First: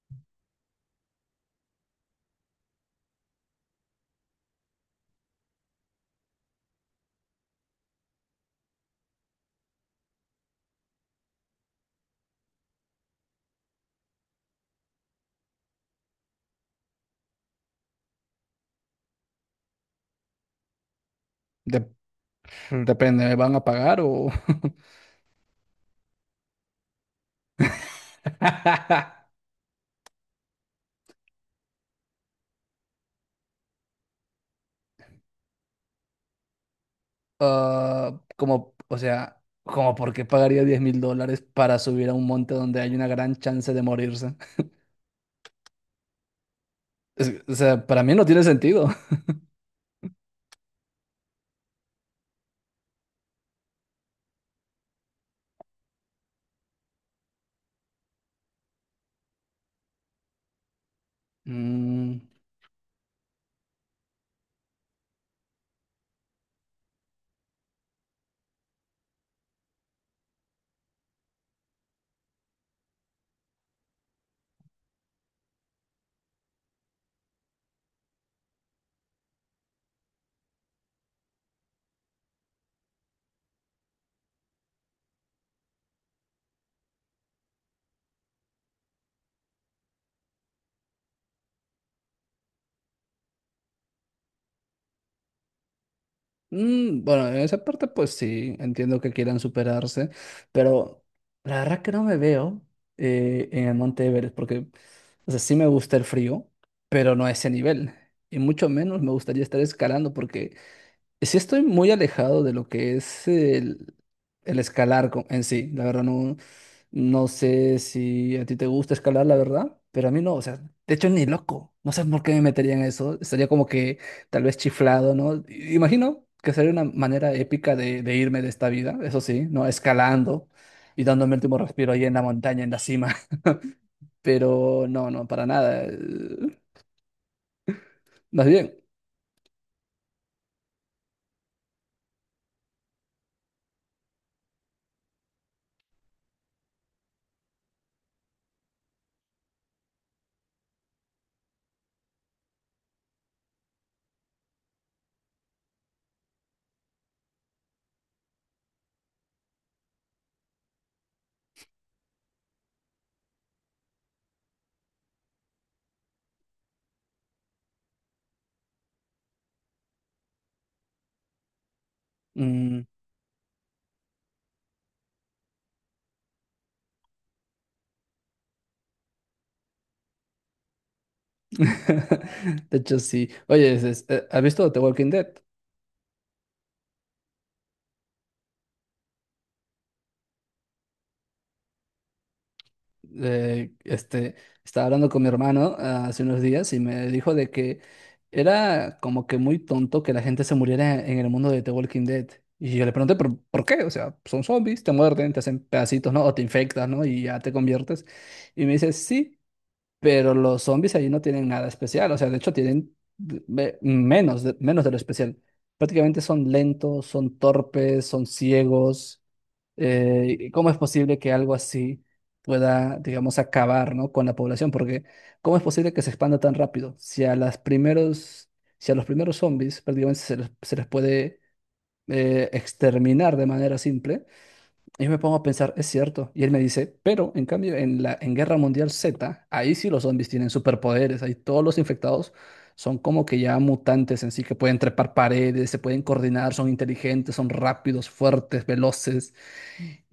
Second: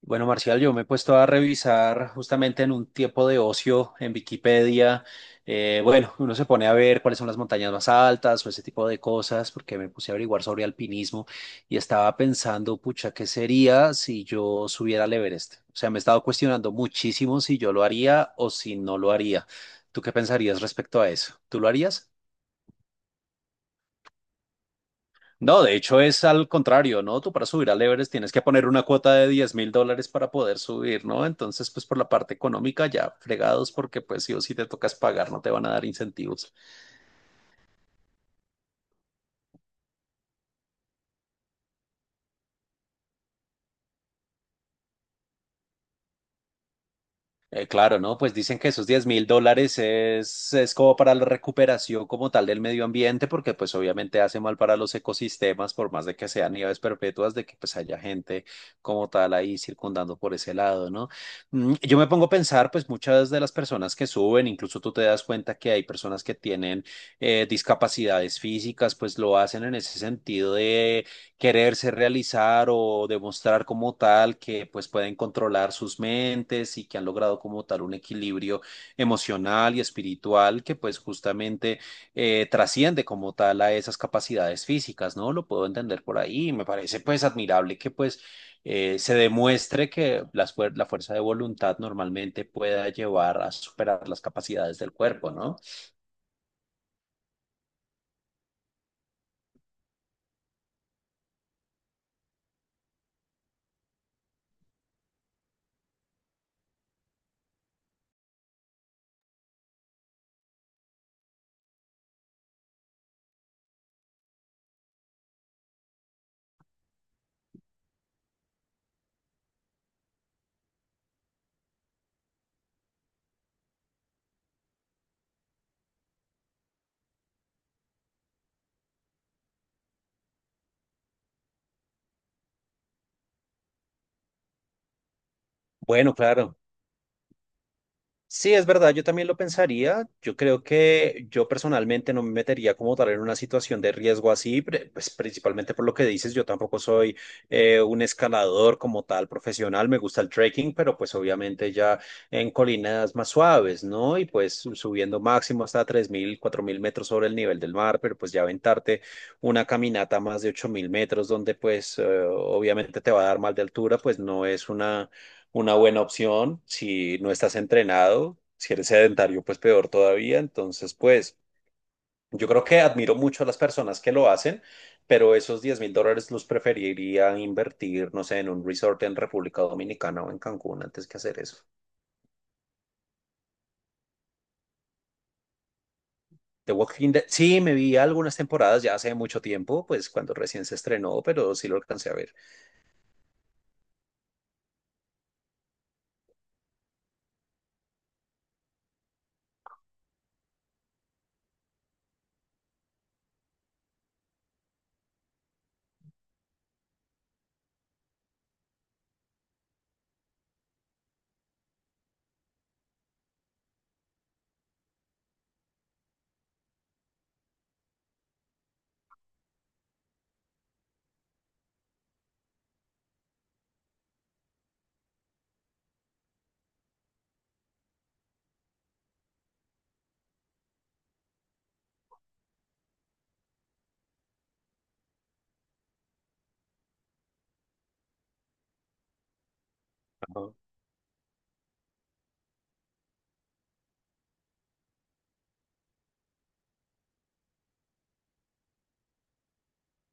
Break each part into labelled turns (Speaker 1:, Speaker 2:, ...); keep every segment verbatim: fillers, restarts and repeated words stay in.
Speaker 1: Bueno, Marcial, yo me he puesto a revisar justamente en un tiempo de ocio en Wikipedia. Eh, bueno, uno se pone a ver cuáles son las montañas más altas o ese tipo de cosas, porque me puse a averiguar sobre alpinismo y estaba pensando, pucha, ¿qué sería si yo subiera al Everest? O sea, me he estado cuestionando muchísimo si yo lo haría o si no lo haría. ¿Tú qué pensarías respecto a eso? ¿Tú lo
Speaker 2: Dep-
Speaker 1: harías?
Speaker 2: Depende, ¿me van a pagar o...?
Speaker 1: No, de hecho es al contrario, ¿no? Tú para subir al Everest tienes que poner una cuota de diez mil dólares para poder subir, ¿no? Entonces, pues por la parte económica ya fregados porque pues sí o sí te tocas pagar, no te van a dar incentivos.
Speaker 2: Ah, como, o sea, como por qué pagaría diez mil dólares para subir a un monte donde hay una gran chance de morirse. Es- o
Speaker 1: Eh,
Speaker 2: sea,
Speaker 1: claro,
Speaker 2: para mí
Speaker 1: ¿no?
Speaker 2: no
Speaker 1: Pues
Speaker 2: tiene
Speaker 1: dicen que esos
Speaker 2: sentido.
Speaker 1: diez mil dólares es, es como para la recuperación como tal del medio ambiente, porque pues obviamente hace mal para los ecosistemas, por más de que sean nieves perpetuas, de que pues haya gente como tal ahí circundando por ese lado, ¿no? Mm, yo me
Speaker 2: Mm,
Speaker 1: pongo a pensar, pues muchas de las personas que suben, incluso tú te das cuenta que hay personas que tienen eh, discapacidades físicas, pues lo hacen en ese sentido de quererse realizar o demostrar como tal que pues pueden controlar sus mentes y que han logrado como tal un equilibrio emocional y espiritual que pues justamente eh, trasciende como tal a esas capacidades físicas, ¿no? Lo puedo entender por ahí. Me parece pues admirable que pues eh, se demuestre que las fuer- la fuerza de voluntad normalmente pueda llevar a superar las capacidades del cuerpo, ¿no?
Speaker 2: mm, bueno, en esa parte pues sí, entiendo que quieran superarse, pero la verdad que no me veo eh, en el monte Everest porque, o sea, sí me gusta el frío, pero no a ese nivel. Y mucho menos me gustaría estar escalando porque... Sí estoy muy alejado de lo que es el, el escalar co- en sí. La verdad no, no sé si a ti te gusta escalar, la verdad, pero a mí no. O sea, de hecho ni loco. No sé por qué me metería en eso. Estaría como que tal vez chiflado, ¿no? I- Imagino que sería una manera épica de, de irme de esta vida, eso sí, ¿no? Escalando y dándome el último respiro ahí en la montaña, en la cima. Pero no, no, para nada.
Speaker 1: Bueno, claro.
Speaker 2: Eh, Más
Speaker 1: Sí, es
Speaker 2: bien.
Speaker 1: verdad, yo también lo pensaría. Yo creo que yo personalmente no me metería como tal en una situación de riesgo así, pre- pues principalmente por lo que dices, yo tampoco soy eh, un escalador como tal profesional, me gusta el trekking, pero pues obviamente ya en colinas más suaves, ¿no? Y pues su- subiendo máximo hasta tres mil, cuatro mil metros sobre el nivel del mar, pero pues ya aventarte una caminata a más de ocho mil metros donde pues eh, obviamente te va a dar mal de altura, pues no es una una buena opción. Si no estás entrenado, si eres sedentario, pues peor todavía. Entonces, pues yo creo que
Speaker 2: mm,
Speaker 1: admiro mucho a las personas que lo hacen, pero esos diez mil dólares los preferiría invertir, no sé, en un resort en República Dominicana o en Cancún antes que hacer eso.
Speaker 2: De hecho, sí. Oye, es- es- eh, ¿has visto The Walking Dead?
Speaker 1: The Walking Dead, sí, me vi algunas temporadas ya hace mucho tiempo, pues cuando recién se estrenó, pero sí lo alcancé a ver.
Speaker 2: Eh, este, Estaba hablando con mi hermano ah, hace unos días y me dijo de que era como que muy tonto que la gente se muriera en el mundo de The Walking Dead. Y yo le pregunté, ¿por, por qué? O sea, son zombies, te muerden, te hacen pedacitos, ¿no? O te infectas, ¿no? Y ya te conviertes. Y me dice, sí, pero los zombies ahí no tienen nada especial. O sea, de hecho, tienen de- me- menos, de- menos de lo especial. Prácticamente son lentos, son torpes, son ciegos. Eh, ¿cómo es posible que algo así pueda, digamos, acabar ¿no? con la población? Porque ¿cómo es posible que se expanda tan rápido? Si a las primeros, si a los primeros zombies prácticamente se les, se les puede eh, exterminar de manera simple, yo me pongo a pensar, es cierto. Y él me dice, pero en cambio en la en Guerra Mundial Z, ahí sí los zombies tienen
Speaker 1: Ajá.
Speaker 2: superpoderes, ahí todos los infectados son como que ya mutantes en sí, que pueden trepar paredes, se pueden coordinar, son inteligentes, son rápidos, fuertes, veloces.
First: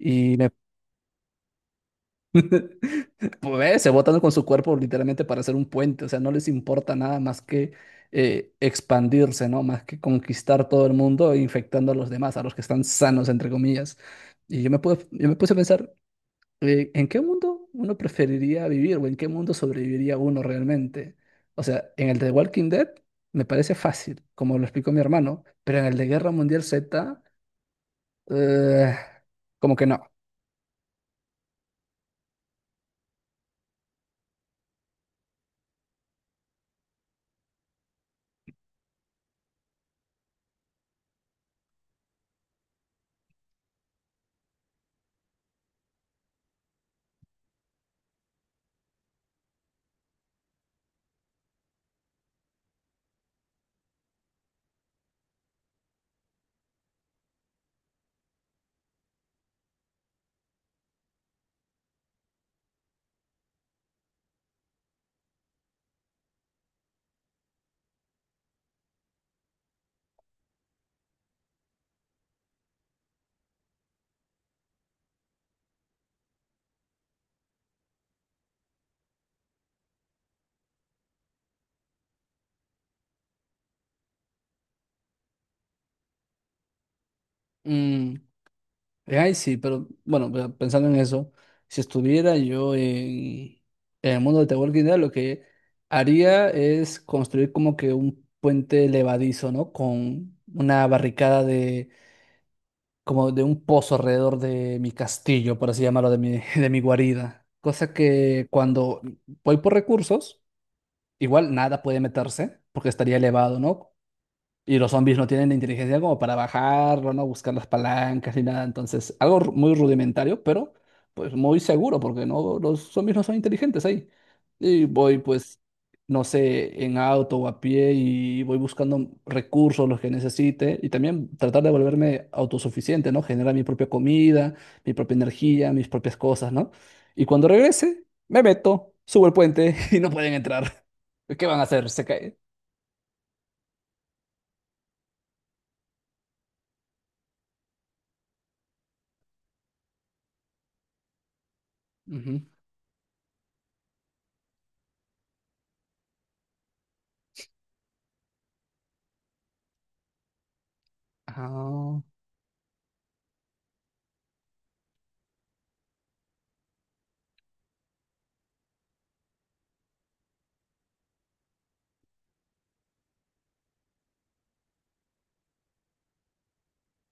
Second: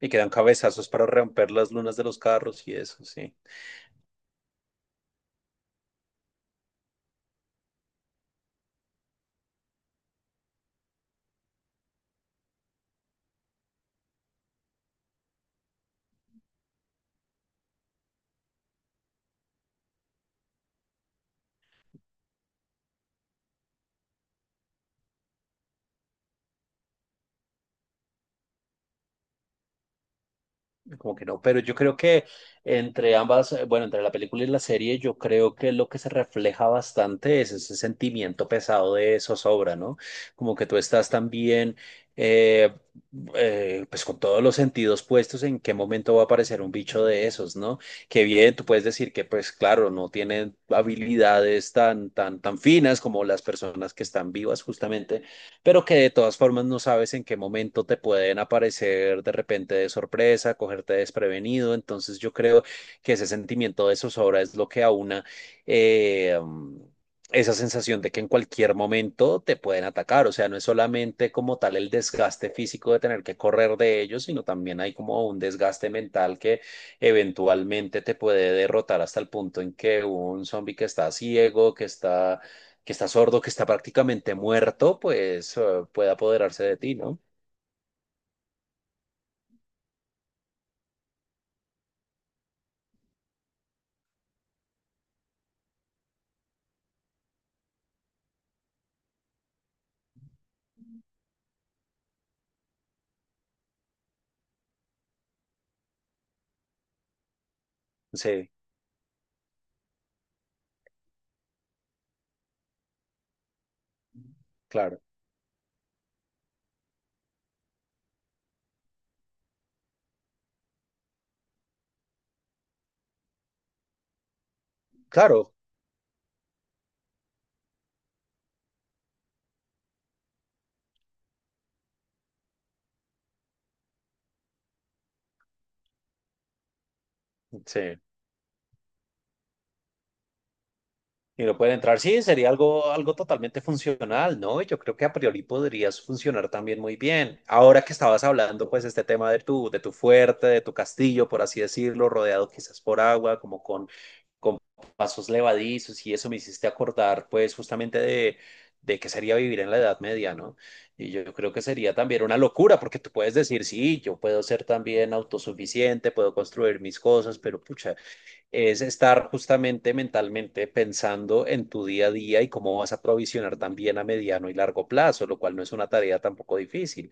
Speaker 1: Y quedan
Speaker 2: me
Speaker 1: cabezazos para romper las lunas de los carros y eso, sí.
Speaker 2: pues, se botan con su cuerpo literalmente para hacer un puente, o sea, no les importa nada más que eh, expandirse, ¿no? Más que conquistar todo el mundo e infectando a los demás, a los que están sanos, entre comillas. Y yo me puse, yo me puse a pensar, eh, ¿en qué mundo uno preferiría vivir o en qué mundo sobreviviría uno realmente? O sea, en el de Walking Dead me parece fácil, como lo explicó mi hermano, pero en el de Guerra Mundial Z, eh, como que no.
Speaker 1: Como que no, pero yo creo que entre ambas, eh, bueno, entre la película y la serie, yo creo que lo que se refleja bastante es ese sentimiento pesado de zozobra, ¿no? Como que tú estás también, eh, eh, pues con todos los sentidos puestos en qué momento va a aparecer un bicho de esos, ¿no? Que bien, tú puedes decir que, pues claro, no tienen habilidades tan, tan, tan finas como las personas que están vivas justamente, pero que de todas formas no sabes en qué momento te pueden aparecer de repente de sorpresa, cogerte desprevenido. Entonces yo creo que ese sentimiento de zozobra es lo que aúna eh, mm, esa sensación de que en cualquier momento te pueden atacar. O sea, no es solamente como tal el desgaste físico de tener que correr de ellos, sino también hay como un desgaste mental que eventualmente te puede derrotar hasta el punto en que un zombie que está ciego, que está que está sordo, que está prácticamente muerto, pues eh, puede apoderarse de ti, ¿no?
Speaker 2: Mm, Eh, Ay, sí, pero bueno, pero pensando en eso, si estuviera yo en, en el mundo de The Walking Dead, lo que haría es construir como que un puente levadizo, ¿no? Con una barricada de, como de un pozo alrededor de mi castillo, por así llamarlo, de mi, de mi guarida. Cosa que
Speaker 1: Sí,
Speaker 2: cuando voy por recursos, igual nada puede meterse, porque estaría elevado, ¿no? Y los
Speaker 1: claro,
Speaker 2: zombies no tienen la inteligencia como para bajarlo, no buscar las palancas ni nada. Entonces, algo ru- muy rudimentario, pero pues muy seguro, porque no, los zombies no son inteligentes ahí. Y voy,
Speaker 1: claro,
Speaker 2: pues, no sé, en auto o a pie y voy buscando recursos, los que necesite. Y también tratar de volverme autosuficiente, ¿no? Generar mi propia comida, mi propia energía, mis propias cosas, ¿no? Y cuando
Speaker 1: sí.
Speaker 2: regrese, me meto, subo el puente y no pueden entrar.
Speaker 1: Y
Speaker 2: ¿Qué
Speaker 1: no
Speaker 2: van a
Speaker 1: puede
Speaker 2: hacer?
Speaker 1: entrar,
Speaker 2: Se
Speaker 1: sí,
Speaker 2: cae.
Speaker 1: sería algo, algo totalmente funcional, ¿no? Yo creo que a priori podrías funcionar también muy bien. Ahora que estabas hablando, pues, este tema de tu, de tu fuerte, de tu castillo, por así decirlo,
Speaker 2: Ujú.
Speaker 1: rodeado quizás por agua, como con con pasos levadizos y eso me hiciste acordar pues justamente de, de qué sería vivir en la Edad Media, ¿no? Y yo creo que sería
Speaker 2: Ah.
Speaker 1: también una locura porque tú puedes decir, sí, yo puedo ser también autosuficiente, puedo construir mis cosas, pero pucha, es estar justamente mentalmente pensando en tu día a día y cómo vas a provisionar también a mediano y largo plazo, lo cual no es una tarea tampoco difícil.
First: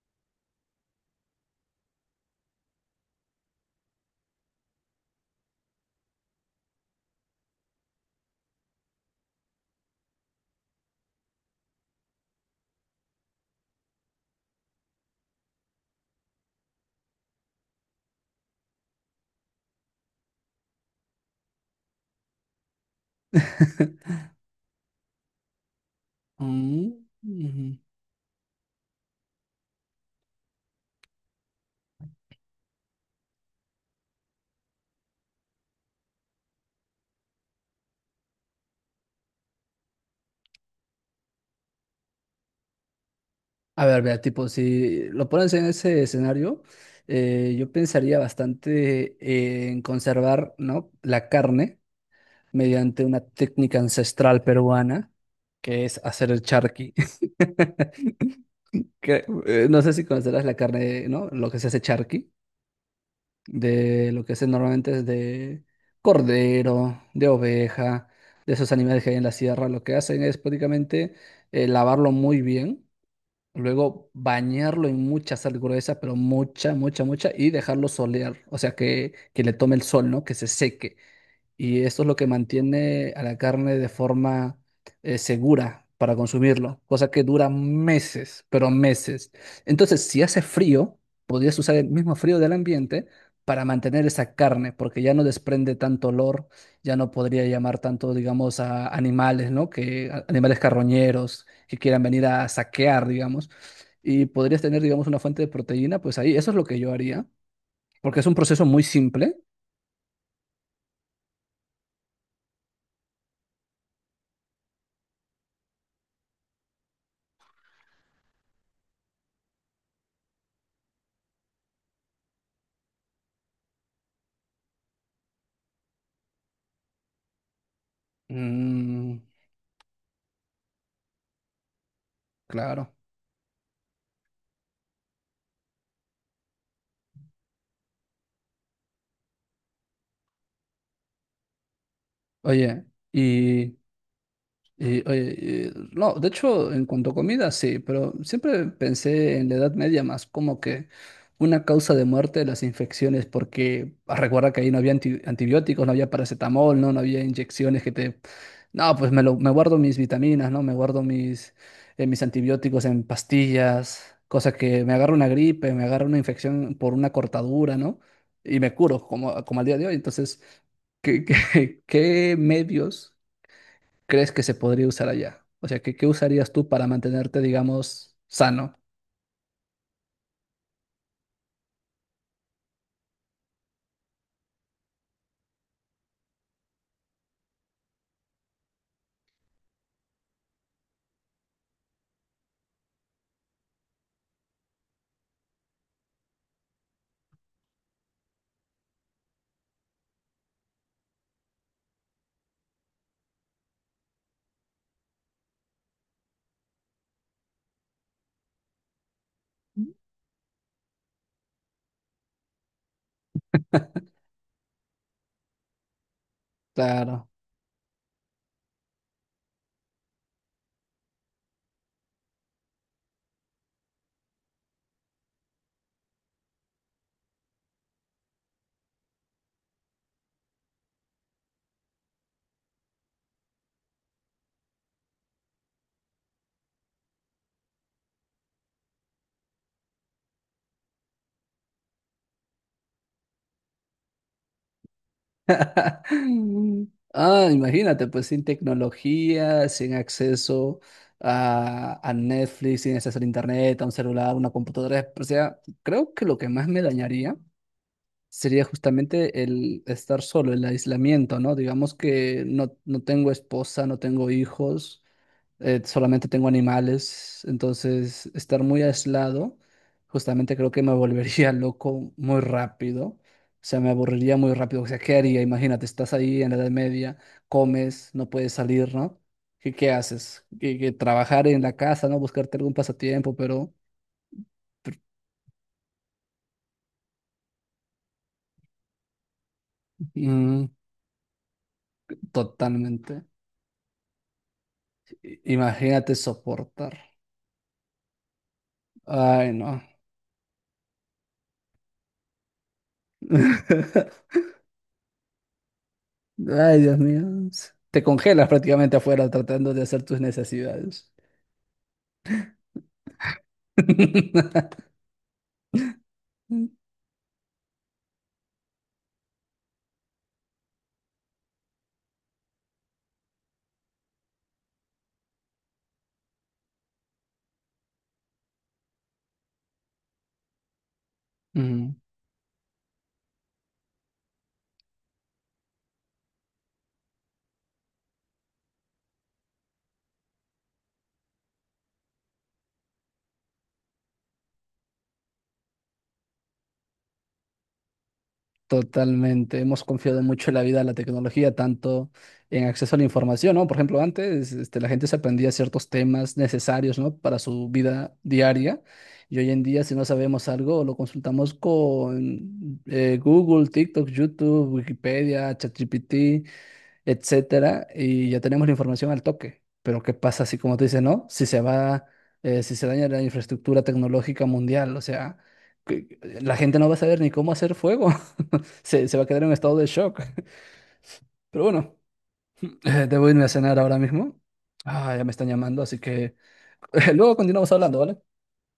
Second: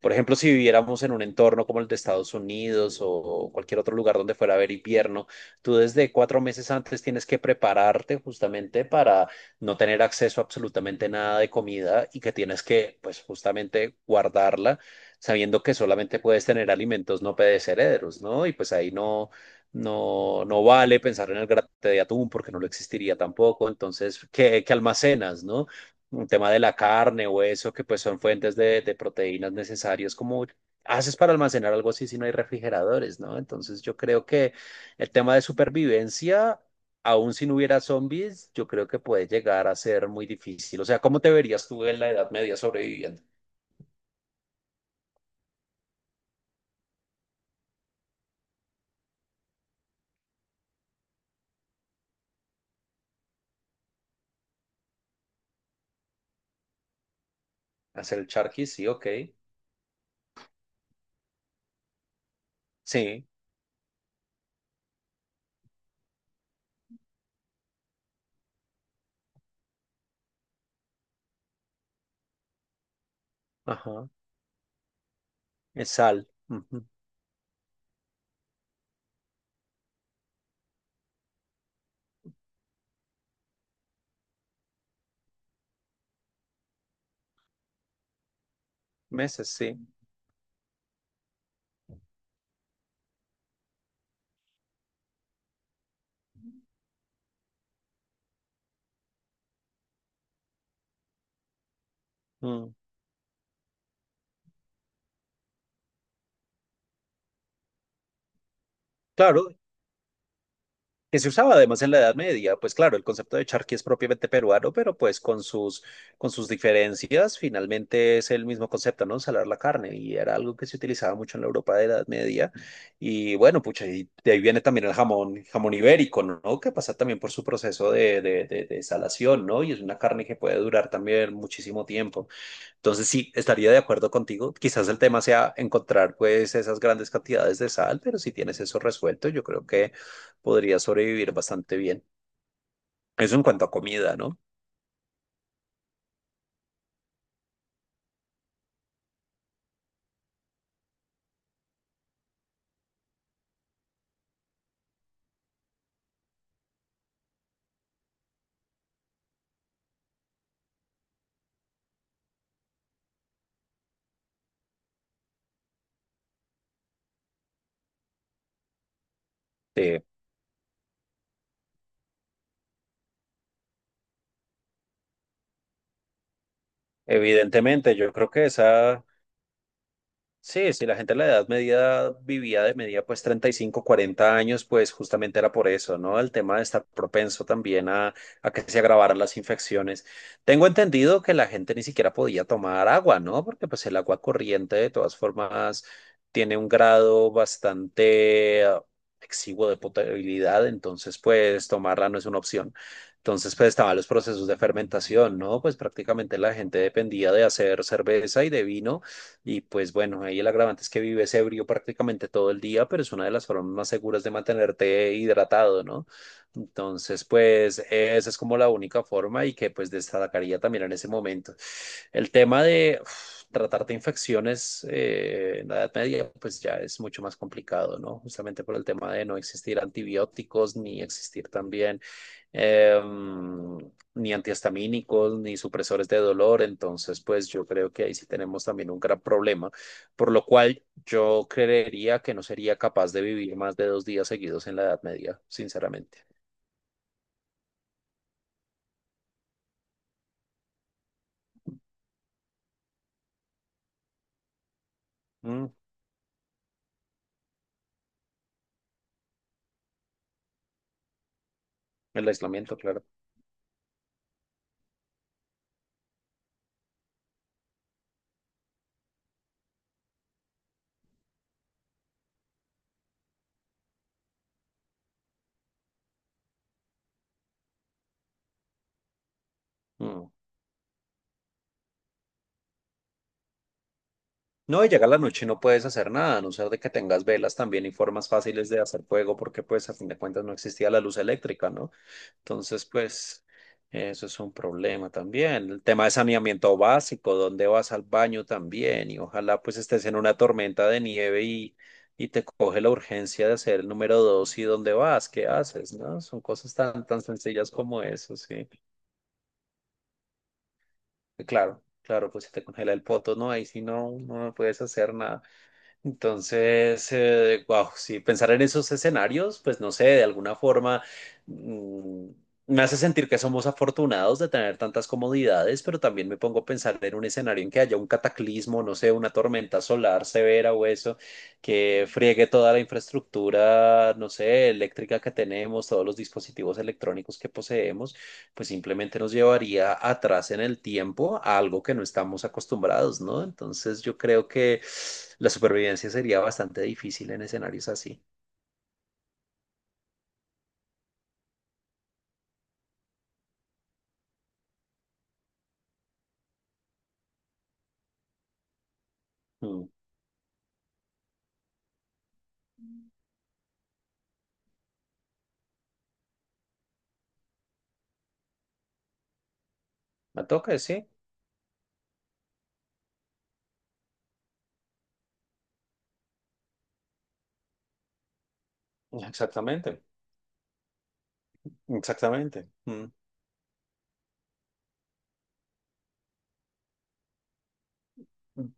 Speaker 1: Por ejemplo, si viviéramos en un entorno como el de Estados Unidos o cualquier otro lugar donde fuera a haber invierno, tú desde cuatro meses antes tienes que prepararte justamente para no tener acceso a absolutamente nada de comida y que tienes que, pues, justamente guardarla sabiendo que solamente puedes tener alimentos no perecederos, ¿no? Y pues ahí no, no, no vale pensar en el grate de atún porque no lo existiría tampoco. Entonces, ¿qué, qué almacenas, no? Un tema de la
Speaker 2: Mm,
Speaker 1: carne o eso,
Speaker 2: ujú.
Speaker 1: que pues son fuentes de, de proteínas necesarias. Como haces para almacenar algo así si no hay refrigeradores, no? Entonces, yo creo que el tema de supervivencia, aún si no hubiera zombies, yo creo que puede llegar a ser muy difícil. O sea, ¿cómo te verías tú en la Edad Media sobreviviendo?
Speaker 2: A ver, vea, tipo, si lo pones en ese escenario, eh, yo pensaría bastante en conservar, ¿no? La carne mediante una técnica ancestral peruana, que es hacer el charqui.
Speaker 1: ¿Hacer el charqui? Sí, ok.
Speaker 2: Que, eh, no sé si conocerás la carne, ¿no? Lo que se hace charqui,
Speaker 1: Sí,
Speaker 2: de lo que se normalmente es de cordero, de oveja, de esos animales que hay en la sierra. Lo que hacen es prácticamente eh, lavarlo muy bien.
Speaker 1: ajá.
Speaker 2: Luego bañarlo en mucha sal
Speaker 1: Es
Speaker 2: gruesa, pero
Speaker 1: sal.
Speaker 2: mucha,
Speaker 1: Ujú.
Speaker 2: mucha, mucha, y dejarlo solear, o sea, que, que le tome el sol, ¿no? Que se seque, y esto es lo que mantiene a la carne de forma eh, segura para consumirlo, cosa que dura meses, pero meses.
Speaker 1: Meses, sí.
Speaker 2: Entonces, si hace frío, podrías usar el mismo frío del ambiente para mantener esa carne, porque ya no desprende tanto olor, ya no podría llamar tanto, digamos, a animales, ¿no? Que a- animales carroñeros que quieran venir a
Speaker 1: Mm.
Speaker 2: saquear, digamos, y podrías tener, digamos, una fuente de proteína, pues ahí, eso es lo que yo haría, porque es un proceso muy simple.
Speaker 1: Claro, que se usaba además en la Edad Media, pues claro, el concepto de charqui es propiamente peruano, pero pues con sus, con sus diferencias finalmente es el mismo concepto, ¿no? Salar la carne y era algo que se utilizaba mucho en la Europa de la Edad Media. Y bueno, pucha, y de ahí viene también el jamón, jamón ibérico, ¿no? Que pasa también por su proceso de, de, de, de
Speaker 2: Mm,
Speaker 1: salación, ¿no? Y es una carne que puede durar también muchísimo tiempo.
Speaker 2: claro.
Speaker 1: Entonces sí, estaría de acuerdo contigo. Quizás el tema sea encontrar pues esas grandes cantidades de sal, pero si tienes eso resuelto, yo creo que podrías sobrevivir bastante bien.
Speaker 2: Oye,
Speaker 1: Eso en cuanto a
Speaker 2: y,
Speaker 1: comida, ¿no?
Speaker 2: y, oye, y- no, de hecho, en cuanto a comida, sí, pero siempre pensé en la Edad Media más como que una causa de muerte de las infecciones, porque ah, recuerda que ahí no había anti- antibióticos, no había paracetamol, no, no había inyecciones que te... No, pues me, lo- me guardo mis vitaminas, ¿no? Me guardo mis, eh, mis antibióticos en pastillas, cosa que me agarra una gripe, me agarra una infección por una cortadura, ¿no? Y me curo, como, como al día de hoy.
Speaker 1: Eh,
Speaker 2: Entonces, ¿qué, qué, qué medios crees que se podría usar allá? O sea, ¿qué, qué usarías tú para mantenerte,
Speaker 1: evidentemente, yo
Speaker 2: digamos,
Speaker 1: creo que
Speaker 2: sano?
Speaker 1: esa sí, si la gente de la edad media vivía de media pues treinta y cinco, cuarenta años, pues justamente era por eso, ¿no? El tema de estar propenso también a, a que se agravaran las infecciones. Tengo entendido que la gente ni siquiera podía tomar agua, ¿no? Porque pues el agua corriente de todas formas tiene un grado bastante eh, exiguo de potabilidad, entonces pues tomarla no es una opción. Entonces pues estaban los procesos de fermentación, ¿no? Pues prácticamente la gente dependía de hacer cerveza y de vino y pues bueno, ahí el agravante es que vives ebrio prácticamente todo el día, pero es una de las formas más seguras de mantenerte hidratado, ¿no? Entonces,
Speaker 2: Claro.
Speaker 1: pues esa es como la única forma y que pues destacaría también en ese momento. El tema de uf, tratar de infecciones eh, en la Edad Media, pues ya es mucho más complicado, ¿no? Justamente por el tema de no existir antibióticos ni existir también em, ni antihistamínicos, ni supresores de dolor. Entonces, pues yo creo que ahí sí tenemos también un gran problema, por lo cual yo creería que no sería capaz de vivir más de dos días seguidos en la Edad Media, sinceramente.
Speaker 2: Mm. Ah, imagínate, pues sin tecnología, sin acceso a, a Netflix, sin acceso a internet, a un celular, una computadora. O sea,
Speaker 1: Mm,
Speaker 2: creo que lo que más me dañaría sería justamente el estar solo, el aislamiento, ¿no? Digamos
Speaker 1: el
Speaker 2: que no,
Speaker 1: aislamiento,
Speaker 2: no
Speaker 1: claro.
Speaker 2: tengo esposa, no tengo hijos. Eh, solamente tengo animales, entonces estar muy aislado, justamente creo que me volvería loco muy rápido, o sea, me aburriría muy rápido, o sea, ¿qué haría? Imagínate, estás ahí en la Edad Media, comes, no puedes salir, ¿no? ¿Qué, qué
Speaker 1: Mm.
Speaker 2: haces? Que, que trabajar en la casa, ¿no? Buscarte algún pasatiempo, pero
Speaker 1: No, y llega la noche y no puedes hacer nada, a no ser de que tengas velas también y formas fáciles de hacer fuego, porque pues a fin de cuentas no
Speaker 2: mm,
Speaker 1: existía la luz eléctrica, ¿no? Entonces,
Speaker 2: totalmente.
Speaker 1: pues, eso es un problema
Speaker 2: I-
Speaker 1: también. El tema de
Speaker 2: Imagínate
Speaker 1: saneamiento
Speaker 2: soportar.
Speaker 1: básico, dónde vas al baño también, y
Speaker 2: Ay,
Speaker 1: ojalá pues
Speaker 2: no.
Speaker 1: estés en una tormenta de nieve y, y te coge la urgencia de hacer el número dos y dónde vas, qué haces, ¿no? Son cosas
Speaker 2: Ay, Dios
Speaker 1: tan, tan
Speaker 2: mío.
Speaker 1: sencillas
Speaker 2: Te
Speaker 1: como eso,
Speaker 2: congelas
Speaker 1: sí.
Speaker 2: prácticamente afuera tratando de hacer tus necesidades.
Speaker 1: Y claro, claro, pues si te congela el poto, ¿no? Ahí sí no, no puedes hacer nada. Entonces, eh, wow, sí, pensar en esos escenarios, pues no sé, de alguna forma mm, me hace sentir que somos afortunados de tener tantas comodidades, pero también me pongo a pensar en un escenario en que haya un cataclismo, no sé, una tormenta solar severa o eso,
Speaker 2: Mm,
Speaker 1: que friegue toda la infraestructura, no sé, eléctrica que tenemos, todos los dispositivos electrónicos que poseemos pues simplemente nos llevaría atrás en el tiempo a algo que no estamos acostumbrados, ¿no? Entonces yo creo que la supervivencia sería bastante difícil en escenarios así.
Speaker 2: totalmente. Hemos confiado mucho en la vida, en la tecnología, tanto en acceso a la información, ¿no? Por ejemplo, antes, este, la gente se aprendía ciertos temas necesarios, ¿no? Para su vida diaria. Y hoy en día,
Speaker 1: Mm.
Speaker 2: si no sabemos algo, lo consultamos con eh, Google, TikTok, YouTube, Wikipedia, ChatGPT, etcétera, y ya tenemos la información al toque. Pero ¿qué
Speaker 1: Me
Speaker 2: pasa si, como
Speaker 1: toca,
Speaker 2: tú
Speaker 1: sí,
Speaker 2: dices, no? Si se va, eh, si se daña la infraestructura tecnológica mundial, o sea, que- la gente no va a saber ni cómo hacer fuego, se, se va a quedar en estado de
Speaker 1: exactamente,
Speaker 2: shock. Pero bueno,
Speaker 1: exactamente.
Speaker 2: eh,
Speaker 1: Mm.
Speaker 2: debo irme a cenar ahora mismo. Ah, ya me están llamando, así que luego continuamos hablando, ¿vale?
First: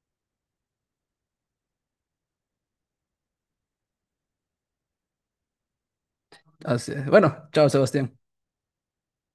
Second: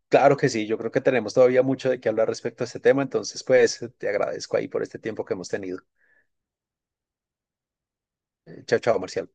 Speaker 1: Claro que sí, yo creo que tenemos todavía mucho de qué hablar respecto a este tema, entonces pues te agradezco ahí por este tiempo que hemos tenido.
Speaker 2: Así- bueno, chao, Sebastián.
Speaker 1: Eh, Chao, chao, Marcial.